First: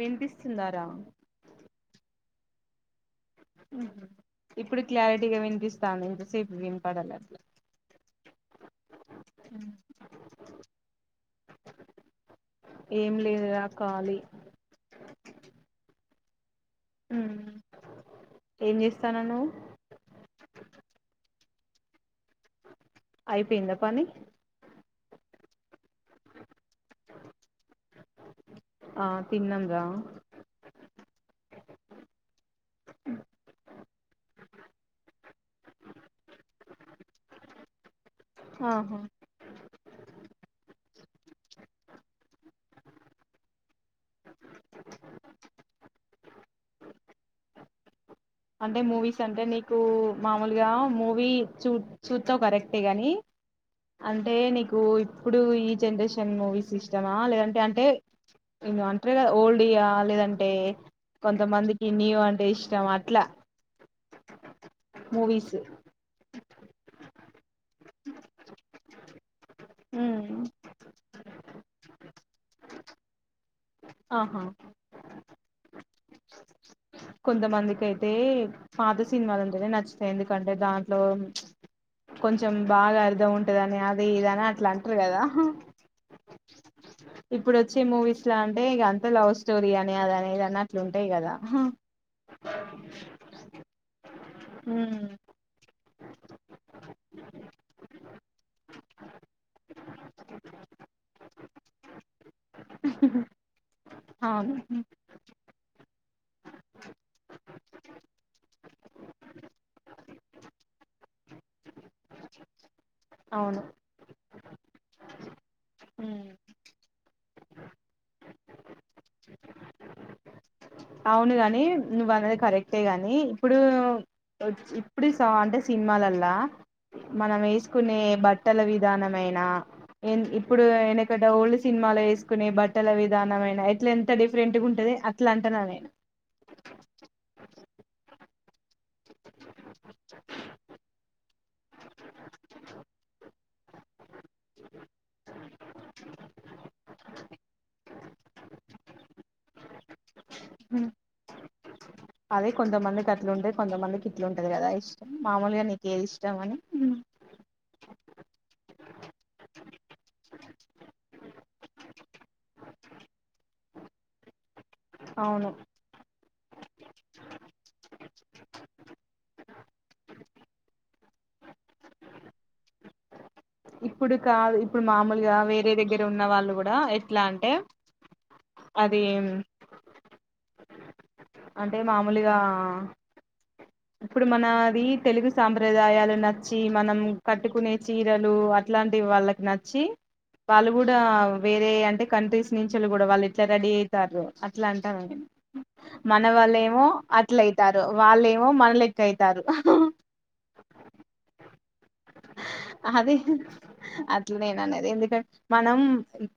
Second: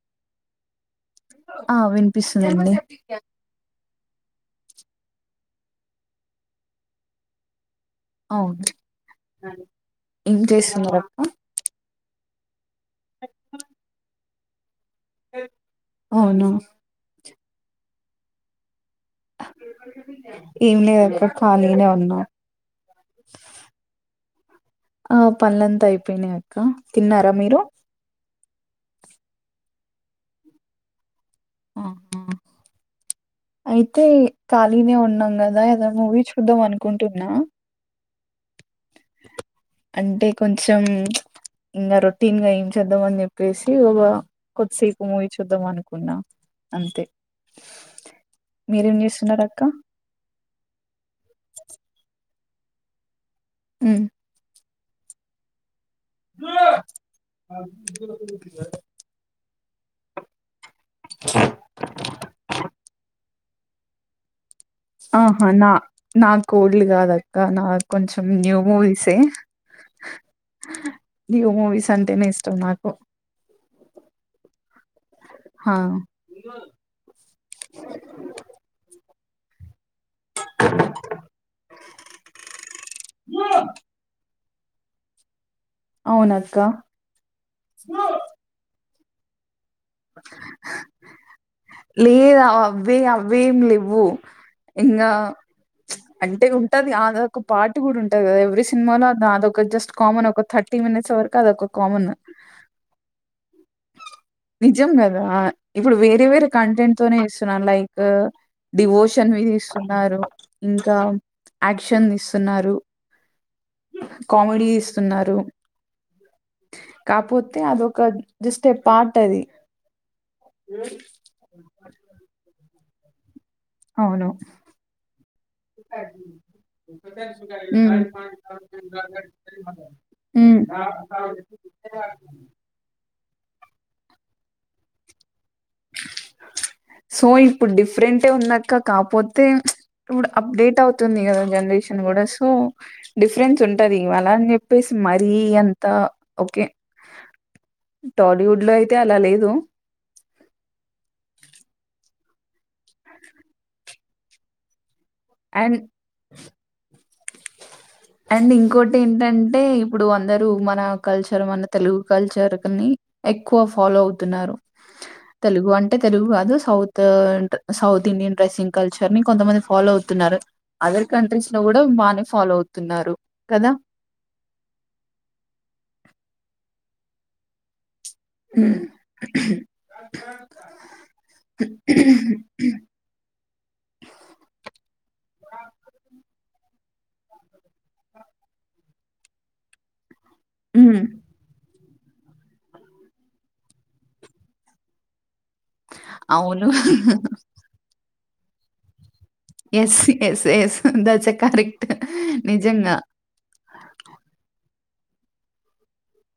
వినిపిస్తుందారా ఆ వినిపిస్తుందండి ఇప్పుడు క్లారిటీగా వినిపిస్తంది. ఇంతసేపు వినపడాలె అట్లా అవును ఏం చేస్తున్నావ్ అక్క ఏం లేదురా కాలి అవునా ఉ ఏం చేస్త ఏం లేదక్కా ఖాళీగనే ఉన్నా అయిపోయిందా పని ఆ పనులంతా అయిపోయినాయి అక్క తిన్నారా మీరు ఆ తిన్నాం రా ఆ అయితే ఖాళీనే ఉన్నాం కదా ఏదో మూవీ చూద్దాం అనుకుంటున్నా ఆహా అంటే కొంచెం ఉ ఇంకా రొటీన్ గా ఏం చేద్దాం అని చెప్పేసి ఒక కొద్దిసేపు మూవీ చూద్దాం అనుకున్నా అంతే అంటే మీరేం మూవీస్ చేస్తున్నారు అంటే అక్క నీకు మామూలుగా మూవీ చూ చూ కరెక్టే గానీ ఉమ్. అంటే నీకు ఇప్పుడు ఈ జనరేషన్ మూవీస్ ఇష్టమా లేదంటే అంటే అంటరు కదా ఓల్డ్ డియా లేదంటే కొంతమందికి న్యూ అంటే ఇష్టం అట్ ఆహా మూవీస్ నా నాకు ఓల్డ్ కాదు ఇంకా నా కొంచెం న్యూ మూవీసే ఉమ్ న్యూ మూవీస్ అంటేనే ఇష్టం నాకు ఆహా హా సిన్మాలుంటేనే నచ్చుత ఎందుకంటే దాంట్లో కొంచెం బాగా అర్థం ఉంటదని అది ఇదని అట్లా అంటరు కదా అవునక్క ఇప్పుడు వచ్చే మూవీస్ లా అంటే ఇగ అం లా [unintelligible] స్టోరీ అని అది అని ఇది అన్నట్లు ఉంటయి కదా లేద అవే అవేమి లెవ్వు ఇంకా అంటే ఉంటది ఆదొక పాట కూడా ఉంటది కదా సినిమాలో అదొక జస్ట్ కామన్ ఒక థర్టీ మినిట్స్ వరకు అదొ ఒక కామన్ అవును నిజం కదా ఇప్పుడు వేరే వేరే కంటెంట్ తోనే ఇస్తున్నారు లైక్ డివోషన్ వి తీస్తున్నారు ఇంకా యాక్షన్ తీస్తున్నారు అవును కామెడీ తీస్తున్నారు ఉ కాకపోతే అదొక జస్ట్ ఏ పార్ట్ అది అవును కాగాని నువ్న్ది కరెక్ట్ అంతేగాని ఇప్పుడు అవును ఇప్పుడు అంటే సినిమాలల్లా మనం ఉమ్ వేసుకునే బట్టల విధానమైన ఎ ఉమ్ ఇప్పుడు ఎందుకంటే ఓల్డ్ సినిమాలు వేసుకునే బట్టల విధానమైన ఎట్ల డిఫరెంట్గా ఉంటుది అట్లా అంటనని [unintelligible] సో ఇప్పుడు డిఫరెంట్ే ఉన్నాక కాపోతే ఇప్పుడు అప్డేట్ అవుతుంది కదా జనరేషన్ కూడా సో డిఫరెన్స్ ఉంటంది అలా అని చెప్పేసి మరీ అంత ఓకే టాలీవుడ్ లో అయితే అలా లేదు అదే కొంతమంది కట్లు ఉండే కొంతమంది ఇట్లుంటది కదా ఐస్ మామూలుగా అండ్ నీకేదిష్టాం అని టీ ఏంటంటే ఇప్పుడు అందరు మన కల్చర్ మన తెలుగు కల్చర్ని ఎక్కువ ఫాలో అవుతున్నారు. అవును తెలుగు అంటే తెలుగు కాదు south south Indian dressing culture ని కొంతమంది ఫాలో అవుతుంది అదర్ కంట్రీస్ లో కూడా బాగానే ఫాలో అవుతున్నారు కదా ఇప్పుడు కాదు ఇప్పుడు మామూలుగా వేరే దగ్గర ఉన్న వాళ్ళు కూడా ఎట్లా అంటే అది అంటే మామూలుగా ఇప్పుడు మన్నా ది తెలుగు సాంప్రదాయాలున్న నచ్చి మనం కట్టుకునే చీరలు అట్లాంటివి వాళ్ళకి నచ్చి వాళ్ళు కూడా హ్మ్. వేరే అంటే కంట్రీస్ నించి వాల్ కూడా వాళ్ళు ఇట్లా రెడీ అవుతారు అట్ల అంట [inaudible] మన వాళ్ళ అవును. ఏమో అట్లయితారు వాళ్ళేమో మో మనలేక అయ్ ఎస్ ఎస్ ఎస్ థట్స్ యే కారిక్ అదే అట్లా నేను అనేద్ ఎందుకం మనం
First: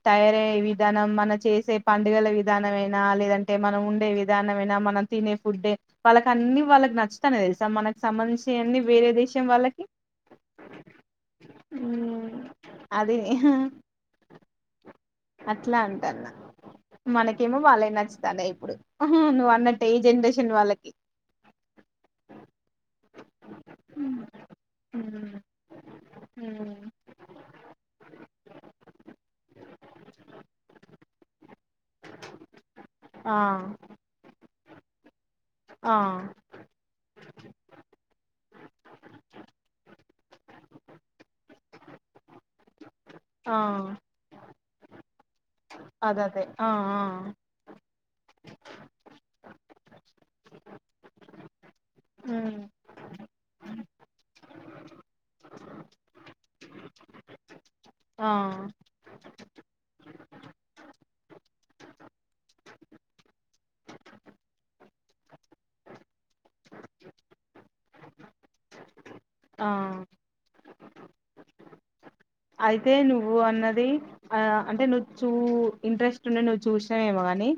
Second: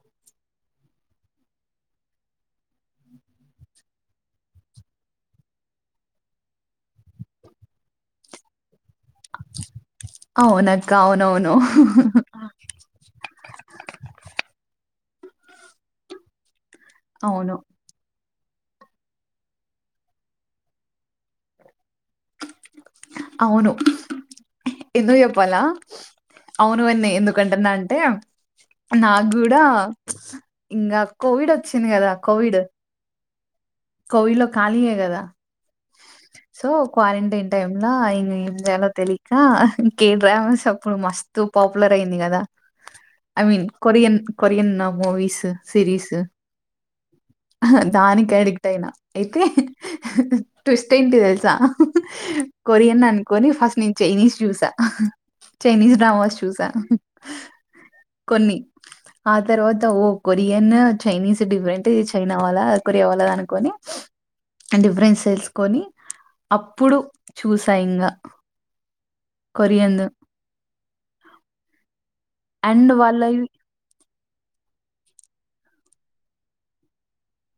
తయారయ్యే విధానం, మన చేసే పండుగల విధానంమయినా, లేదంటే మనం ఉండే విధానమయినా, మనం తిన్నే ఫుడ్డే, వాళ్ళకి అన్ని వాళ్ళకి నచ్చుతానే తెలుసా మనకు సంబంధించినవని వేరే దేశం వాళ్ళకి అవునక్కా అవునవును మ్మ్ అది అట్లా అంటన్న అవును. మనకేమో వాళ్ళ యి నచ్చ నువ్వు అన్నట్టే ఈ జనరేషన్ వాళ్ళకి అవును ఉమ్ ఎందుకు చెప్ప లా ఉమ్ అవునువన్నీ ఎందుకంటన్నా అంటే నాకు కూడా ఇంగా కోవిడ్ వచ్చింది కదా కోవిడ్ ఆ కోవిడ్లో ఖాళీయే కదా. ఆ సో క్వారంటైన్ టైమ్ లో ఇంగా ఏం చేయాలో తెలీక కె డ్రామస్ అప్పుడు మస్తు పాపులర్ అయింది కదా. ఐ ఆ మీన్ కొరియన్ కొరియన్ నా మూవిస్ సిరీస్ అదదే ఆ ఆ దానికి అడిక్ట్ అయితే ట్విస్ట్ ఏంటి తెల్సా ఉమ్ కొరియన్ అనుకొని ఫస్ట్ నేను చైనీస్ చ్యూసా. ఆహ్ చైనీస్ డ్రామాస్ చూసా. ఆ కొన్ని ఆ తర్వాత ఓ కొరియన్ చైనీస్ డిఫరెంట్ ఇది చైనా వాళ్ళది, అది కొరియా వాళ్ళది అను కొని డిఫరెన్స్ తెల్సుకొని అప్పుడు చూసా ఇంగా ఆ కొరియందు అండ్ అయితే నువ్వు వాళ్ళవి అన్నది ఆ అంటే నువ్వు చూ ఇంట్రెస్ట్ ఉండే నువ్వు చూసినవేమో కాని.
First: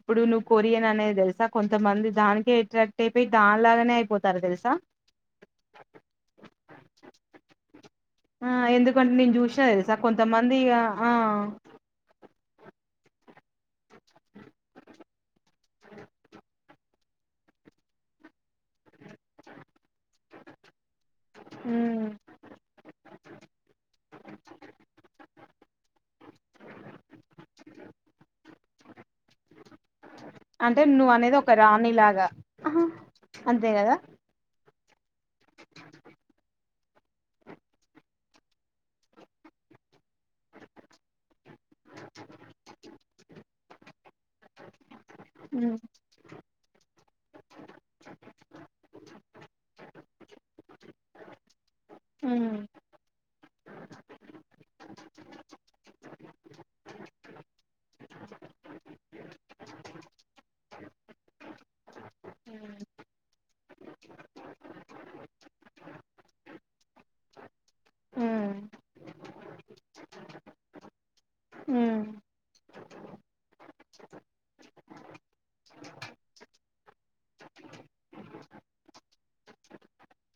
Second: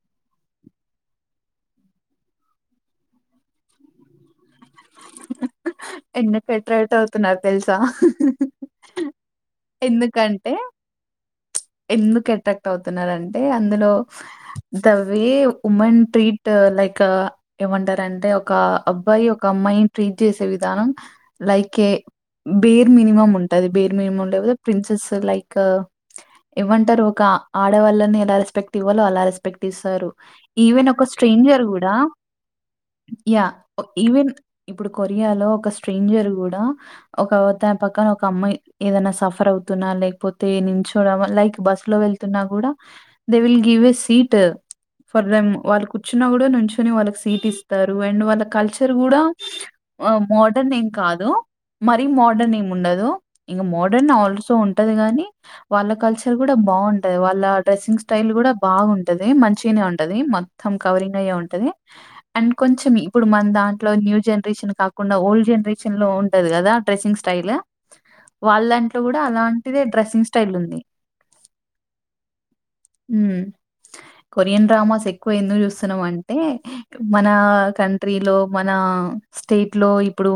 ఇప్పుడు నువ్వు కొరియన్ అనేది తెలుసా కొంతమంది దానికే అట్రాక్ట్ అయిపోయి దాని లాగానే అయిపోతారు తెలుసా. ఎందుకు అట్రాక్ట్ అవుతున్నారు తెలుసా. ఆ ఎందుకంటే నేను చూశినా తెలుసా కొంతమంది ఎందుకంటే ఇగా ఆ ట్రాక్ట్ అవుతున్నారంటే అందులో the way women treat like ఏమంటారంటే ఒక అబ్బాయి ఒ క అమ్మాయిని ట్రీట్ చేసే విధానం like a hmm bare minimum ఉంటది బేర్ మినమం లేకపోతే ప్రిన్సెస్ లైక్ ఎమంటరు ఒక ఆడవాళ్ళని ఎలా రెస్పెక్ట్ ఇవ్వాలో అలా రెస్పెక్ట్ ఇస్తారు. అంటే ఈవెన్ ఒక నువ్వు అనేది స్ట్రేంజర్ కూడా రాణిలాగా యా అంతే కదా ఈవెన్ ఇప్పుడు కొరియా లో ఒక స్ట్రేంజర్ కూడా ఒక అవతని పక్కన ఒక అమ్మాయి ఏదైనా సఫర్ అవుతున్నా లేకపోతే నించోన లైక్ బస్ లో వెళ్తున్నా కూడా they will give a seat. For them um వాళ్ళు కూర్చున్నా కూడా నుంచి ని వాళ్ళకి సీట్ ఇస్తారు అండ్ వాళ్ళ కల్చర్ కూడా మోడర్న్ ఏం కాదు. మరి ఉమ్ మోడర్న్ ఏమి ఉండదు. ఇంగా మోడర్న్ ఆల్సో ఉంటది. కాని వాళ్ళ కల్చర్ కూడా బావుంటది. వాళ్ళ డ్రెస్సింగ్ స్టైల్ కూడా బాగుంటది. మంచి గనే ఉంటది మొత్తం. కవరింగ్ అయ్యె ఉంటది అండ్ కొంచెం ఇప్పుడు మన దాంట్లో న్యూ జనరేషన్ కాకుండా ఓల్డ్ జనరేషన్ లో ఉంటది కదా డ్రెస్సింగ్ స్టైల్ ఉమ్ వాళ్ళ దాంట్లో కూడా అ అలాంటిదే డ్రెస్సింగ్ స్టైల్ ఉంది. హ్ హ్ కొరియన్ డ్రామాస్ ఎక్కువ ఎందుకు చూస్తున్నాం అంటే మన కంట్రీలో మన స్టేట్ లో ఇప్పుడు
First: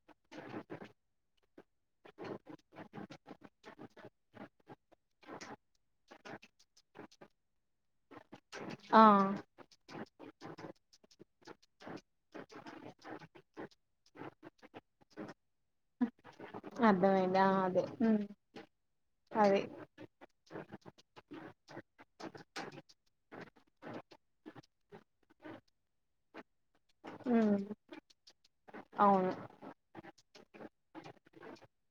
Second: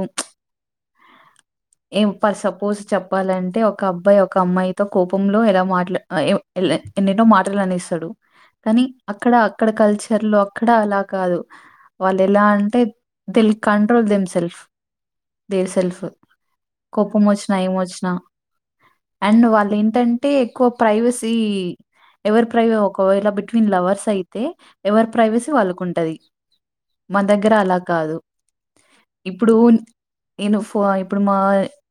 ఏ పర్ సపోజ్ చెప్పాలంటే ఒక అబ్బాయి ఒక అమ్మాయితో కోపంలో ఎలా మాట్లా ఎమో ఎలా ఎన్నెన్నో మాటలు అనేస్తడు కానీ ఆ అక్కడ అక్కడ కల్చ చెలు అక్కడ అలా కాదు వాళ్ళు ఎలా అంటే తెలు control them self their self కోపం అర్థమైంది ఆ వచ్చినా ఏమి అదే వచ్చినా ఉమ్ అండ్ అదే వాళ్ళు ఏంటంటే ప్రైవసీ ఎవరు ప్రైవ ఒకవేళ బిట్వీన్ లవర్స్ అయితే ఎవరి ప్రైవసీ వాళ్ళకు ఉంటది మన దగ్గర ఉమ్ అలా కాదు అవును ఇప్పుడు నేను ఫో ఇప్పుడు మా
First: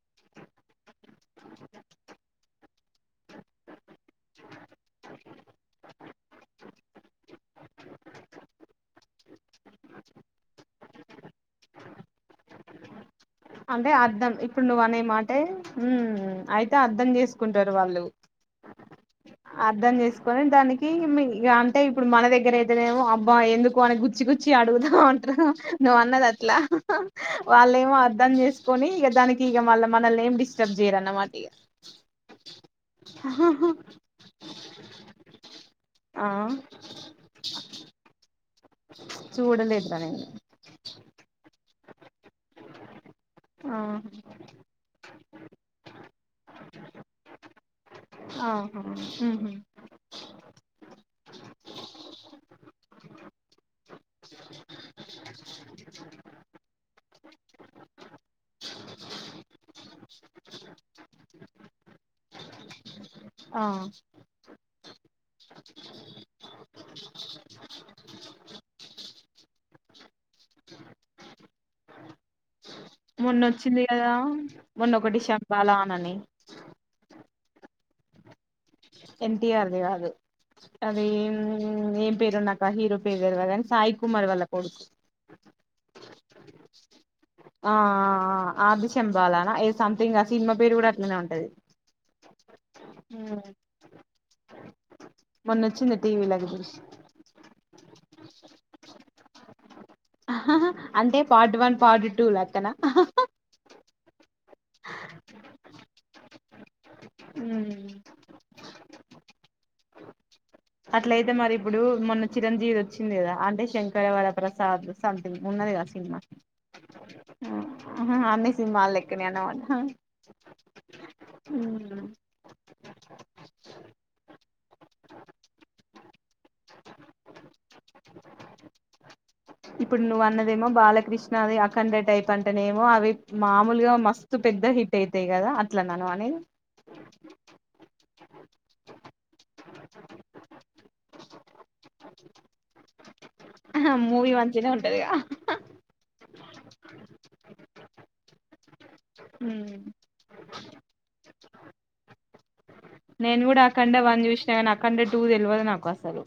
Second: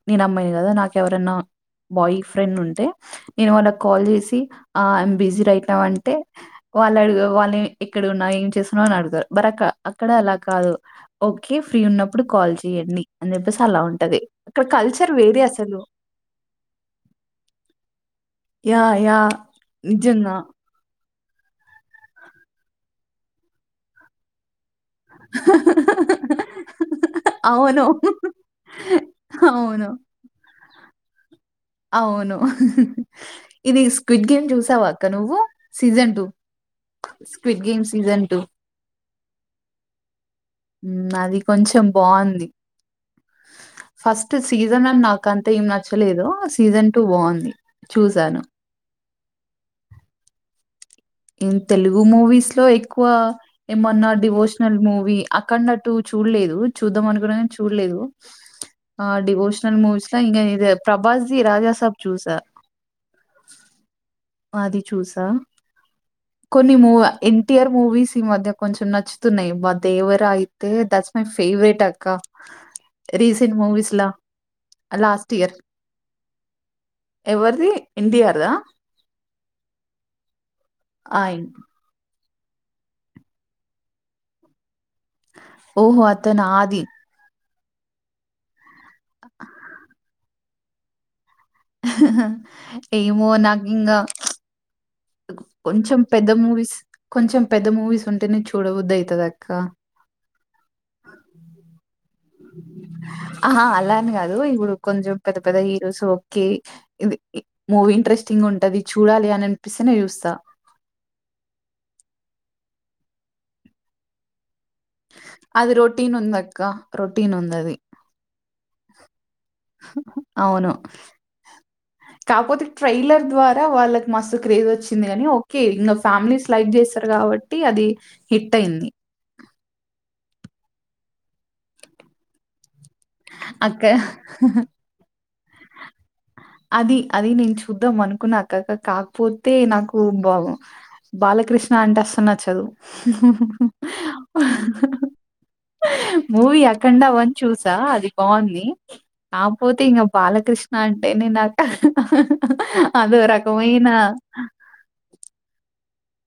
నేను అమ్మాయిని కదా నాకు ఎవరన్నా బాయ్ ఫ్రెండ్ ఉంటే నేను వాళ్ళకి కాల్ చేసి ఆ యామ్ బిజీ రైట్ నౌ అంటే వాళ్ళు అడు వాళ్ళు ఎక్కడున్నా ఏం చేస్తున్నావు అని అడుగుతారు బట్ అక్కడ అలా కాదు ఓకే ఫ్రీ ఉన్నప్పుడు కాల్ చేయండి అని చెప్పేసి అలా అంటే ఉంటది అర్ధం అక్కడ ఇప్పుడు నువ్ అనే కల్చర్ మాటే వేరే అసలు హ్మ్ అయితే అర్ధం చేసుకుంటారు వాళ్ళు యా యా నిజంగా క అంటే ఇప్పుడు మన దగ్గర అయితేనేమో అబ్బా ఎందుకు అని గుచ్చి గుచ్చి అడుగుతా ఉంటారు నువవు అన్నది అట్లా వాళ్ళ అవును ఏమో అర్ధం చేసుకోని ఇక దానికి ఇక మళ్ళ అవును మనల్ని సబ్ జీ ఇరన్న మాగా అవును ఇది స్క్విడ్ గేమ్ చూసావాక్క నువ్వు సీజన్ టూ ఆ స్క్విడ్ గేమ్ సీజన్ టూ చూడలేదురా నేను అది కొంచెం బాగుంది ఆహా ఫస్ట్ సీజన్ అన్ నాకు అంత ఏం నచ్చలేదుో సీజన్ టూ బాగుంది చూశాను హా ఇ తెలుగు మూవీస్ లో ఎక్కువ ఏమన్నా డివోషనల్ మూవీ అక్కనట్టు చూడలేదు చూద్దాం అనుకున్నా చూడలేదు ఆ డివోషనల్ మూవీస్ లో ఇంకా ఇద ప్రభాస్ జీ రాజాసాబ్ చూసా హా అది చూసా కొన్ని మూ ఎన్టీఆర్ మూవీస్ ఈ మధ్య కొంచం నచ్చుతున్నాయి మా దేవరా అయితే దట్స్ మై ఫేవరెట్ అక్క రీసెంట్ మొన్నొచ్చింది మూవీస్ లా కదా మొన్నొ ఒకటి లాస్ట్ ఇయర్ శంబాల అనని ఎవరిది ఇడియార్దా ఎన్టీఆర్ది కాదు అది ఆ ఎన్- పేరు నాక హీరో పేరు వేరుగాని సాయి కుమార్ వాల్ళ కొడుకు ఓహో అత నా ఆది హా ఆది చెంపాలనా ఇది సంథింగ్ సినిమా పేరు కూడా అట్లనే ఉంటది ఏమో నాకు ఇంకా మొన్న వచ్చింది కొంచెం పెద్ద టీవీలకి మూవీస్ చూసి కొంచెం పెద్ద మూవీస్ ఉం టర్ని చూడబుద్ ఐతదాక్క అంటే పార్ట్ వన్ పార్ట్ టు చూ లక్కన ఆహా అలా కాదు ఇప్పుడు కొంచెం పెద్ద పెద్ద హీరోస్ ఓకే ఇది మూవీ ఇంట్రెస్టింగ్ ఉంటాది చూడాలి, అని అనిపిస్తేనే చూస్తా అట్లయితే మరి ఇప్పుడు మొన్న చిరంజీవిద్ వచ్చింది కదా అంటే శంకర వర ప్రసా సాద్ సమ్థింగ్ ఉన్నది అది కాద రొటీన్ సినిమా ఉంది అక్క రొటీన్ ఉంది హ్మ్ అది హుహు అమిస్ సినిమా లెక్క నేను హా హ్మ్ కాక్పోతే ట్రై ఈలర్ ద్వారా వాళ్ళకి మస్తు క్రేజ్ వచ్చింది,, కానీ ఓకే ఇంకా ఫ్యామిలీస్ లైవ్ చేస్తారు కాబట్టి, అది హిట్ అయింది. ఇప్పుడు నువ్వు అన్నదేమో బాలకృష్ణది అఖండ టైప్ అంటనే మో అవి అక్క మామలుగా మస్తు పెద్ద హిట్ అయి అంతే కదా అట్లాన్ అది అది నేను చూద్దాం అన్ అక్కక్క కాకపోతే నాకు బా బాలకృష్ణ అంటే వస్తున్నా చదువు మూవీ మంచినే ఉంటదిగా మూవీ ఆఖండ వన్ చూసా అది బాగుంది. నా పోతే ఇం బాలకృష్ణా నాక నేను కూడా అ కండే వన్ చూసిన కా ఆ అ కండే టూ తెలియదు నాకు అస్త సలు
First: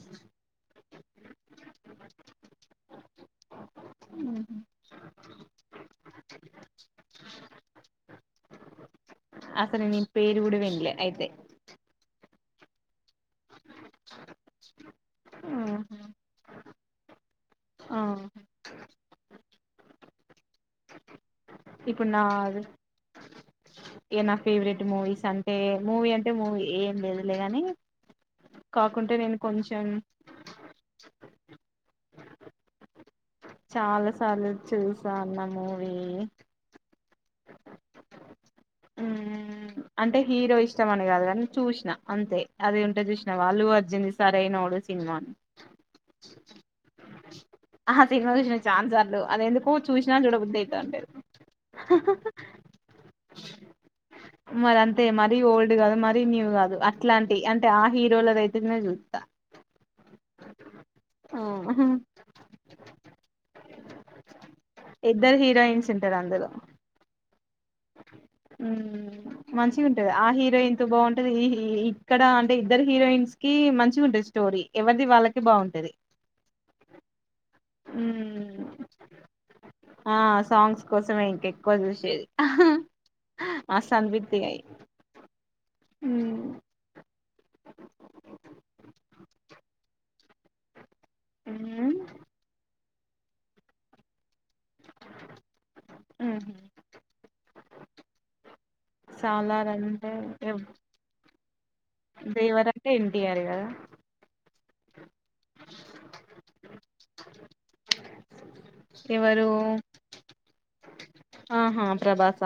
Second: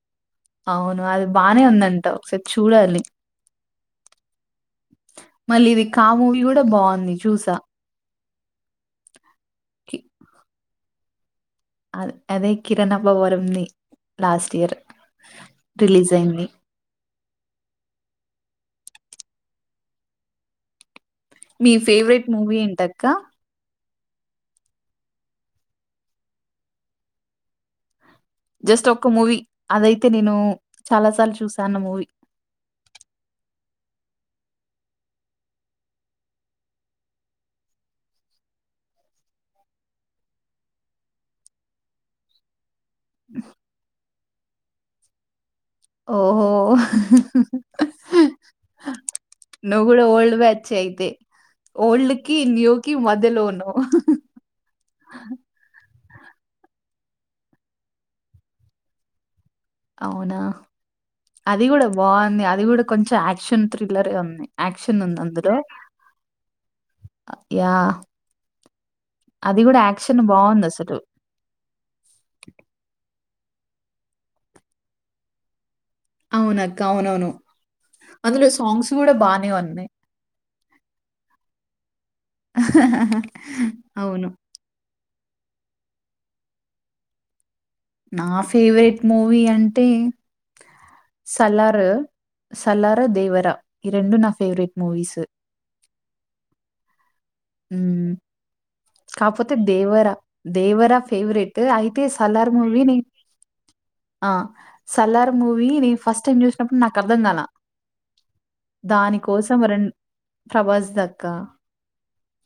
అవును అది బాగానే ఉందంట ఒకసారి చూడాలి మళ్ళీ ఇది కా మూవీ కూడా బాగుంది చూసా అసలుే న పేరు కూడా వెడిలే అయితే అే అద అదే కిరణప్ప వరంని లాస్ట్ ఇయర్ రిలీజ్ అయింది ఆ మీ ఇప్పుడు ఫేవరెట్ మూవీ ఏంటక్క ఏ నా ఫేవరెట్ మూవీస్ అంటే మూవీ అంటే మూవీ ఏం లేదులేగాని జస్ట్ ఒక మూవీ అదైతే నేను చాలా సార్లు చూశాన్న మూవీ చాలా సార్లు చూసాన్న మూవీ అంటే హీరో ఇష్టం అని కాదు కాని చూసిన అంతే అదేంట చూసినా వాళ్ళు అర్జన్ సరే నోడు సినిమాను ఓహో! ఆ సినిమా చూసిన చానాసార్లు అది ఎందుకో నువ్వు గూడా చూసినా ఓల్డ్ చూడ బుద్ధి బ్యాచే అయితా ఉంటది అయితే. మధ్య లో ఉన్నావ్ మరి అంతే మరీ ఓల్డ్ కాదు మరీ న్యూ కాదు ఇట్లాంటి అంటే ఆ హీరోలదయితేనే చూస్తా అవునా ఆ అది కూడా బాగుంది అది కూడా కొంచెం యాక్షన్ థ్రిల్లరే ఉంది యాక్షన్ ఉంది ఇద్దరు అందులో అ అది గూడా మంచిగా ఉంటది యాక్షన్ ఆ హీరోయిన్తో బావుందసలు. బాగుంటది ఈ హీఇక్కడ అంటే ఇద్దరు హీరోయిన్స్ కి మంచిగ ఉంటది స్టోరీ ఎవరిది వాళ్ళకి బాగుంటది అవునక్క అవునవును అందులో మ్మ్ సాంగ్స్ కూడా బానే ఉన్నాయి కొ చూసేది అహహ అవును అ నా ఫేవరెట్ మూవీ అంటే సలారు సలారు ర దేవరా ఈ రెండు నా ఫేవరెట్ మూవీస్ హ్మ్ హ్మ్ కాకపోతే సాలార్ అంటే దేవరా ఎవ్ దేవరా ఫేవరెట్ అయితే సలార్ దేవర్ మూవీ అంటే నేను ఎన్టీఆర్ కదా ఆ సలార్ మూవీ నేను ఫస్ట్ టైం చూసి అప్పుడు నాకు అర్థం కాల దాని ఎవరు కోసం రెన్ ప్రభస్ దత్ ఆహా ప్రభాస్ స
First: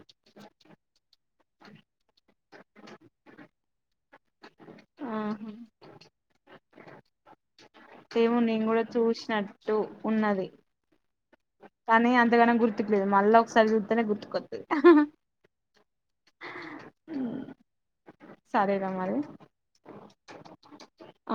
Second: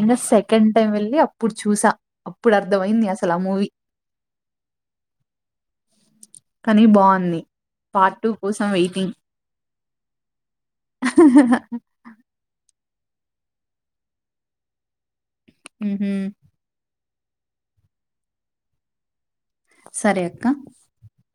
ఇంకా సెకండ్ టైం వెళ్ళి అప్పుడు చూసా అప్పుడు అర్థ అయింది అసలు ఆ మూవీ ఆహా కానీ బాగుంది ఏమో నేను కూడా చూసినట్టు ఉన్నది కానీ అంతగాన గుర్తు మళ్ళా ఒకసారి చూతనే గుర్తుకొతుది హు సరే రామరి సరే అక్క. ఆ